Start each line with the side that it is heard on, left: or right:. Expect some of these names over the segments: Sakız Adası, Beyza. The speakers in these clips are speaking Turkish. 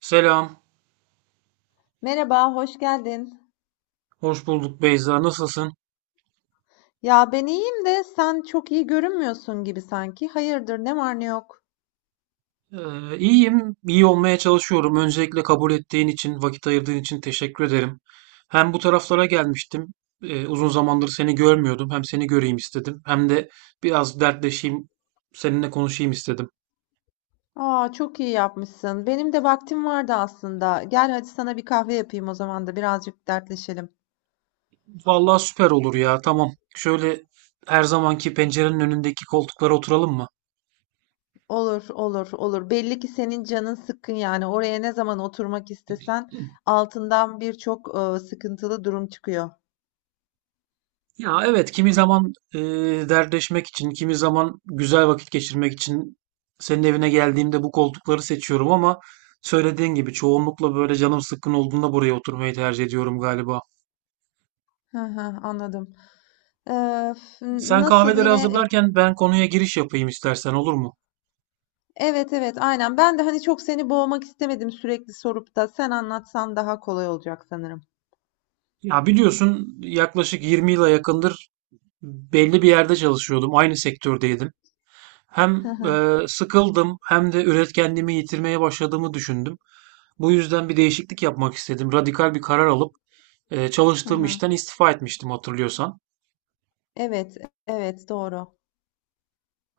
right: Selam,
left: Merhaba, hoş geldin.
right: hoş bulduk Beyza. Nasılsın?
left: Ya ben iyiyim de sen çok iyi görünmüyorsun gibi sanki. Hayırdır, ne var ne yok.
right: İyiyim, iyi olmaya çalışıyorum. Öncelikle kabul ettiğin için, vakit ayırdığın için teşekkür ederim. Hem bu taraflara gelmiştim. Uzun zamandır seni görmüyordum. Hem seni göreyim istedim, hem de biraz dertleşeyim, seninle konuşayım istedim.
left: Aa, çok iyi yapmışsın. Benim de vaktim vardı aslında. Gel hadi sana bir kahve yapayım o zaman da birazcık dertleşelim.
right: Vallahi süper olur ya, tamam. Şöyle her zamanki pencerenin önündeki koltuklara oturalım mı?
left: Olur, olur, olur. Belli ki senin canın sıkkın yani. Oraya ne zaman oturmak istesen altından birçok sıkıntılı durum çıkıyor.
right: Ya evet, kimi zaman dertleşmek için, kimi zaman güzel vakit geçirmek için senin evine geldiğimde bu koltukları seçiyorum, ama söylediğin gibi çoğunlukla böyle canım sıkkın olduğunda buraya oturmayı tercih ediyorum galiba.
left: Hı hı, anladım. Ee, f-
right: Sen
left: nasıl
right: kahveleri
left: yine e,
right: hazırlarken ben konuya giriş yapayım istersen, olur mu?
left: Evet, evet, aynen. Ben de, hani, çok seni boğmak istemedim sürekli sorup da. Sen anlatsan daha kolay olacak sanırım.
right: Ya biliyorsun, yaklaşık 20 yıla yakındır belli bir yerde çalışıyordum. Aynı sektördeydim. Hem,
left: Hı hı.
right: sıkıldım, hem de üretkenliğimi yitirmeye başladığımı düşündüm. Bu yüzden bir değişiklik yapmak istedim. Radikal bir karar alıp,
left: Hı
right: çalıştığım
left: hı.
right: işten istifa etmiştim, hatırlıyorsan.
left: Evet, evet, doğru.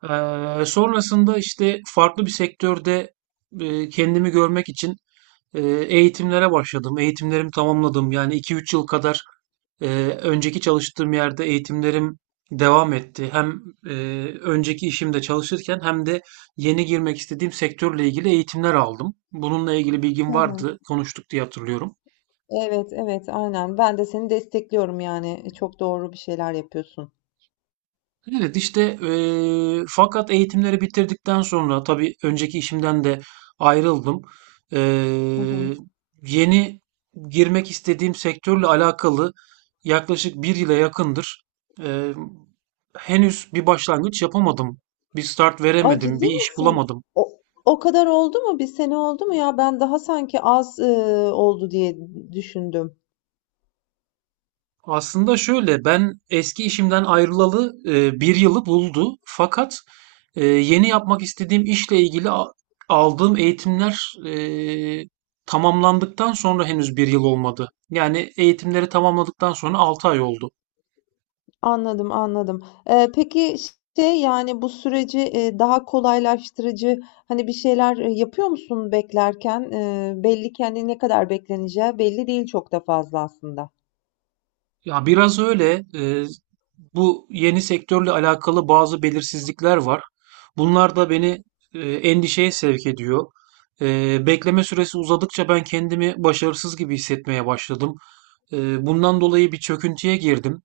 right: Sonrasında işte farklı bir sektörde, kendimi görmek için e, eğitimlere başladım. Eğitimlerimi tamamladım. Yani iki üç yıl kadar e, önceki çalıştığım yerde eğitimlerim devam etti. Hem e, önceki işimde çalışırken, hem de yeni girmek istediğim sektörle ilgili eğitimler aldım. Bununla ilgili
left: Hı
right: bilgim
left: hı.
right: vardı. Konuştuk diye hatırlıyorum.
left: Evet, evet, aynen. Ben de seni destekliyorum, yani, çok doğru bir şeyler yapıyorsun.
right: Evet, işte fakat eğitimleri bitirdikten sonra tabii önceki işimden de ayrıldım.
left: Hı
right: Eee,
left: hı.
right: yeni girmek istediğim sektörle alakalı yaklaşık bir yıla yakındır eee, henüz bir başlangıç yapamadım. Bir start
left: Ay,
right: veremedim, bir
left: ciddi
right: iş
left: misin?
right: bulamadım.
left: O o kadar oldu mu? Bir sene oldu mu ya? Ben daha sanki az, oldu diye düşündüm.
right: Aslında şöyle, ben eski işimden ayrılalı bir yılı buldu. Fakat yeni yapmak istediğim işle ilgili aldığım eğitimler tamamlandıktan sonra henüz bir yıl olmadı. Yani eğitimleri tamamladıktan sonra 6 ay oldu.
left: Anladım, anladım. Peki, şey, yani, bu süreci, daha kolaylaştırıcı, hani, bir şeyler, yapıyor musun beklerken? Belli ki, hani, ne kadar bekleneceği belli değil çok da fazla aslında.
right: Ya biraz öyle. Bu yeni sektörle alakalı bazı belirsizlikler var. Bunlar da beni endişeye sevk ediyor. Bekleme süresi uzadıkça ben kendimi başarısız gibi hissetmeye başladım. Bundan dolayı bir çöküntüye girdim.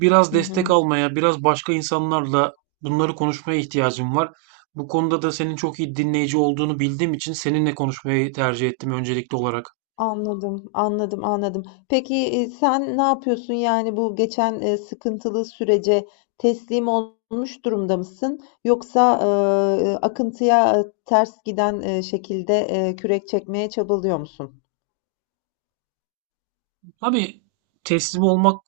right: Biraz
left: Hı
right: destek
left: hı.
right: almaya, biraz başka insanlarla bunları konuşmaya ihtiyacım var. Bu konuda da senin çok iyi dinleyici olduğunu bildiğim için seninle konuşmayı tercih ettim öncelikli olarak.
left: Anladım, anladım, anladım. Peki, sen ne yapıyorsun? Yani bu geçen, sıkıntılı sürece teslim olmuş durumda mısın? Yoksa, akıntıya, ters giden, şekilde, kürek çekmeye çabalıyor musun?
right: Tabii, teslim olmak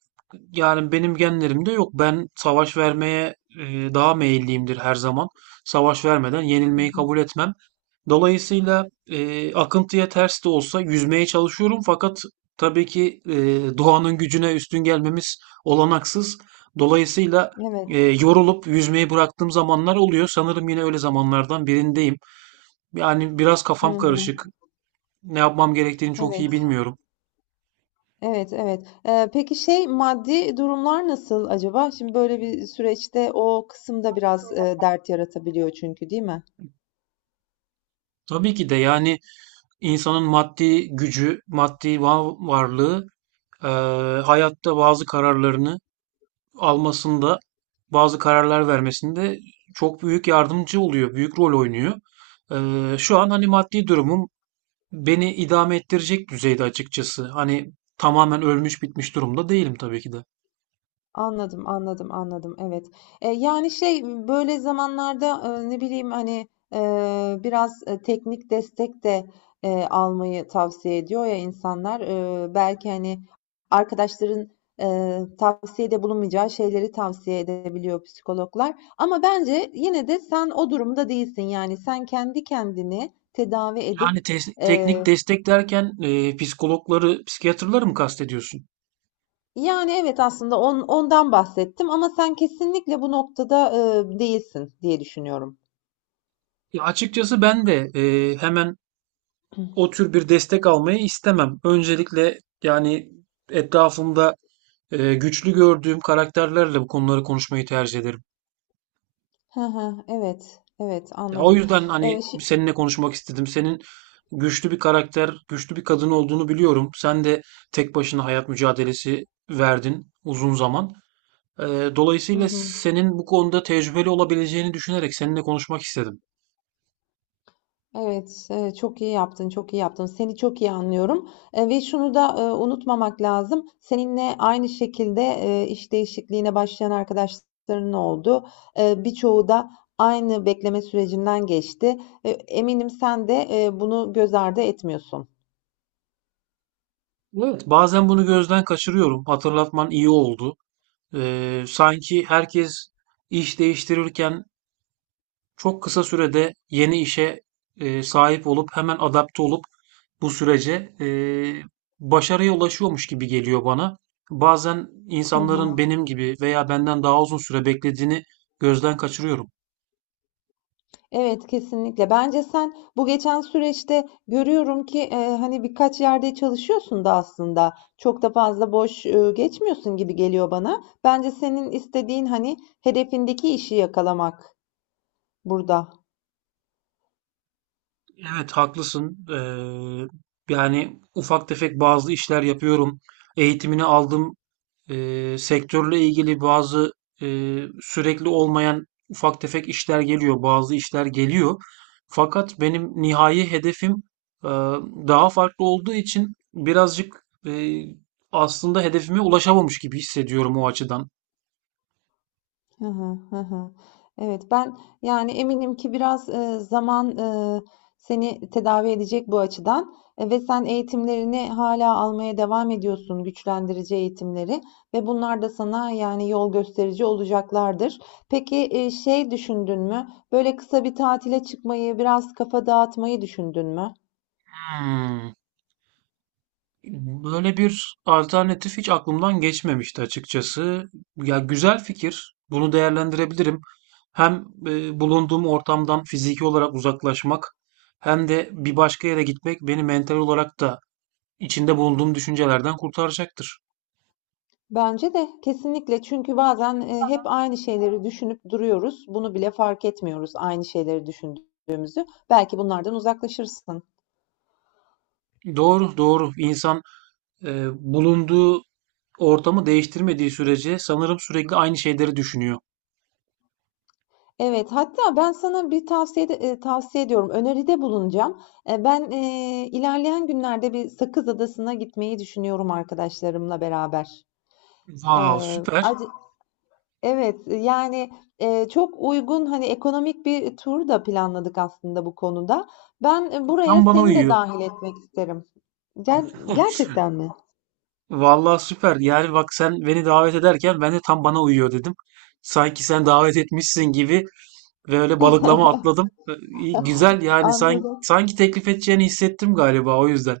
right: yani benim genlerimde yok. Ben savaş vermeye e, daha meyilliyimdir her zaman. Savaş vermeden
left: Hı
right: yenilmeyi
left: hı.
right: kabul etmem. Dolayısıyla akıntıya ters de olsa yüzmeye çalışıyorum, fakat tabii ki doğanın gücüne üstün gelmemiz olanaksız. Dolayısıyla
left: Evet.
right: yorulup yüzmeyi bıraktığım zamanlar oluyor. Sanırım yine öyle zamanlardan birindeyim. Yani biraz
left: Hı
right: kafam
left: hı.
right: karışık. Ne yapmam gerektiğini çok
left: Evet.
right: iyi bilmiyorum.
left: Evet, evet. Peki şey, maddi durumlar nasıl acaba? Şimdi böyle bir süreçte o kısımda biraz, dert yaratabiliyor çünkü, değil mi?
right: Tabii ki de, yani İnsanın maddi gücü, maddi varlığı hayatta bazı kararlarını almasında, bazı kararlar vermesinde çok büyük yardımcı oluyor, büyük rol oynuyor. Şu an hani maddi durumum beni idame ettirecek düzeyde açıkçası. Hani tamamen ölmüş bitmiş durumda değilim tabii ki de.
left: Anladım, anladım, anladım. Evet. Yani, şey, böyle zamanlarda, ne bileyim, hani, biraz, teknik destek de, almayı tavsiye ediyor ya insanlar. Belki, hani, arkadaşların, tavsiyede bulunmayacağı şeyleri tavsiye edebiliyor psikologlar. Ama bence yine de sen o durumda değilsin. Yani, sen kendi kendini tedavi edip,
right: Yani teknik
left: eee,
right: destek derken psikologları, psikiyatrları mı kastediyorsun?
left: Yani, evet, aslında ondan bahsettim ama sen kesinlikle bu noktada, değilsin diye düşünüyorum.
right: Ya açıkçası ben de hemen o tür bir destek almayı istemem. Öncelikle yani etrafımda güçlü gördüğüm karakterlerle bu konuları konuşmayı tercih ederim.
left: Hı hı. Evet, evet,
right: Ya, o
left: anladım.
right: yüzden hani
left: Şi
right: seninle konuşmak istedim. Senin güçlü bir karakter, güçlü bir kadın olduğunu biliyorum. Sen de tek başına hayat mücadelesi verdin uzun zaman. Ee,
left: Hı
right: dolayısıyla
left: hı.
right: senin bu konuda tecrübeli olabileceğini düşünerek seninle konuşmak istedim.
left: Evet, evet, çok iyi yaptın, çok iyi yaptın. Seni çok iyi anlıyorum, ve şunu da, unutmamak lazım. Seninle aynı şekilde, iş değişikliğine başlayan arkadaşların oldu. Birçoğu da aynı bekleme sürecinden geçti. Eminim sen de, bunu göz ardı etmiyorsun.
right: Bazen bunu gözden kaçırıyorum. Hatırlatman iyi oldu. Sanki herkes iş değiştirirken çok kısa sürede yeni işe sahip olup hemen adapte olup bu sürece başarıya ulaşıyormuş gibi geliyor bana. Bazen
left: Hı
right: insanların
left: hı.
right: benim gibi veya benden daha uzun süre beklediğini gözden kaçırıyorum.
left: Evet, kesinlikle. Bence sen bu geçen süreçte görüyorum ki, hani, birkaç yerde çalışıyorsun da aslında. Çok da fazla boş, geçmiyorsun gibi geliyor bana. Bence senin istediğin, hani, hedefindeki işi yakalamak burada.
right: Evet, haklısın. Yani ufak tefek bazı işler yapıyorum. Eğitimini aldım. Sektörle ilgili bazı sürekli olmayan ufak tefek işler geliyor, bazı işler geliyor. Fakat benim nihai hedefim eee, daha farklı olduğu için birazcık aslında hedefime ulaşamamış gibi hissediyorum o açıdan.
left: Hı hı, hı hı. Evet, ben yani eminim ki biraz zaman seni tedavi edecek bu açıdan ve sen eğitimlerini hala almaya devam ediyorsun, güçlendirici eğitimleri ve bunlar da sana yani yol gösterici olacaklardır. Peki şey düşündün mü? Böyle kısa bir tatile çıkmayı, biraz kafa dağıtmayı düşündün mü?
right: Hmm. Böyle bir alternatif hiç aklımdan geçmemişti açıkçası. Ya, güzel fikir. Bunu değerlendirebilirim. Hem bulunduğum ortamdan fiziki olarak uzaklaşmak, hem de bir başka yere gitmek beni mental olarak da içinde bulunduğum düşüncelerden kurtaracaktır.
left: Bence de kesinlikle çünkü bazen, hep aynı şeyleri düşünüp duruyoruz. Bunu bile fark etmiyoruz aynı şeyleri düşündüğümüzü. Belki bunlardan uzaklaşırsın.
right: Doğru, doğru. İnsan e, bulunduğu ortamı değiştirmediği sürece sanırım sürekli aynı şeyleri düşünüyor.
left: Evet, hatta ben sana bir tavsiyede, tavsiye ediyorum, öneride bulunacağım. Ben, ilerleyen günlerde bir Sakız Adası'na gitmeyi düşünüyorum arkadaşlarımla beraber.
right: Vav, süper.
left: Ac Evet, yani, çok uygun, hani, ekonomik bir tur da planladık aslında bu konuda. Ben, buraya
right: Tam bana
left: seni de
right: uyuyor.
left: dahil etmek isterim. Ger gerçekten mi?
right: Vallahi süper. Yani bak, sen beni davet ederken ben de tam bana uyuyor dedim. Sanki sen davet etmişsin gibi ve öyle balıklama atladım. İyi, güzel, yani sanki,
left: Anladım.
right: sanki teklif edeceğini hissettim galiba o yüzden.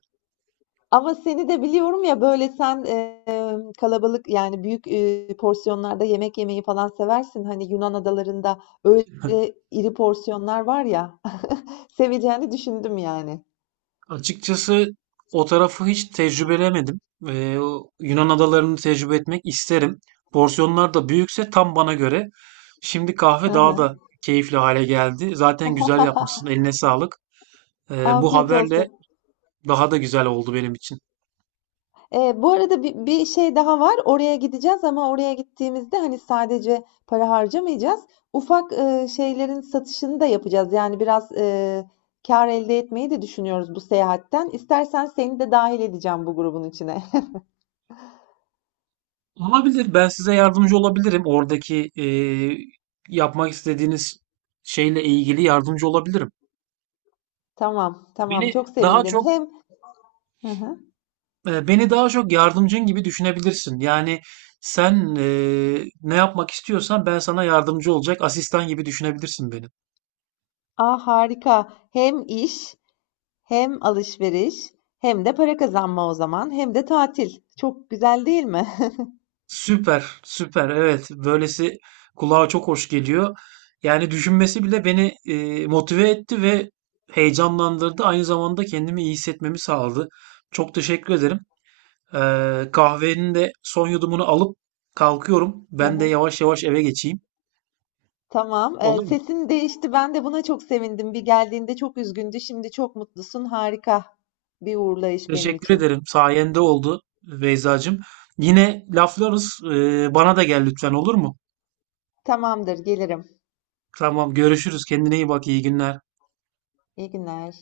left: Ama seni de biliyorum ya, böyle, sen, kalabalık, yani, büyük, porsiyonlarda yemek yemeyi falan seversin. Hani, Yunan adalarında öyle iri porsiyonlar var ya, seveceğini düşündüm yani.
right: Açıkçası o tarafı hiç tecrübelemedim. O Yunan adalarını tecrübe etmek isterim. Porsiyonlar da büyükse tam bana göre. Şimdi
left: Hı
right: kahve daha da
left: hı.
right: keyifli hale geldi. Zaten güzel yapmışsın. Eline sağlık. Bu
left: Afiyet
right: haberle
left: olsun.
right: daha da güzel oldu benim için.
left: Bu arada bir şey daha var. Oraya gideceğiz ama oraya gittiğimizde, hani, sadece para harcamayacağız. Ufak, şeylerin satışını da yapacağız. Yani biraz, kâr elde etmeyi de düşünüyoruz bu seyahatten. İstersen seni de dahil edeceğim bu grubun içine.
right: Olabilir. Ben size yardımcı olabilirim. Oradaki yapmak istediğiniz şeyle ilgili yardımcı olabilirim.
left: Tamam, tamam.
right: Beni
left: Çok
right: daha
left: sevindim.
right: çok
left: Hem Hı hı.
right: beni daha çok yardımcın gibi düşünebilirsin. Yani sen ne yapmak istiyorsan ben sana yardımcı olacak asistan gibi düşünebilirsin beni.
left: A, harika. Hem iş, hem alışveriş, hem de para kazanma o zaman, hem de tatil. Çok güzel değil mi?
right: Süper, süper. Evet, böylesi kulağa çok hoş geliyor. Yani düşünmesi bile beni motive etti ve heyecanlandırdı. Aynı zamanda kendimi iyi hissetmemi sağladı. Çok teşekkür ederim. Kahvenin de son yudumunu alıp kalkıyorum.
left: Hı
right: Ben de
left: hı.
right: yavaş yavaş eve geçeyim.
left: Tamam.
right: Olur mu?
left: Sesin değişti. Ben de buna çok sevindim. Bir geldiğinde çok üzgündü. Şimdi çok mutlusun. Harika bir uğurlayış benim
right: Teşekkür ederim.
left: için.
right: Sayende oldu, Beyzacığım. Yine laflarız. Bana da gel lütfen, olur mu?
left: Tamamdır, gelirim.
right: Tamam, görüşürüz. Kendine iyi bak. İyi günler.
left: İyi günler.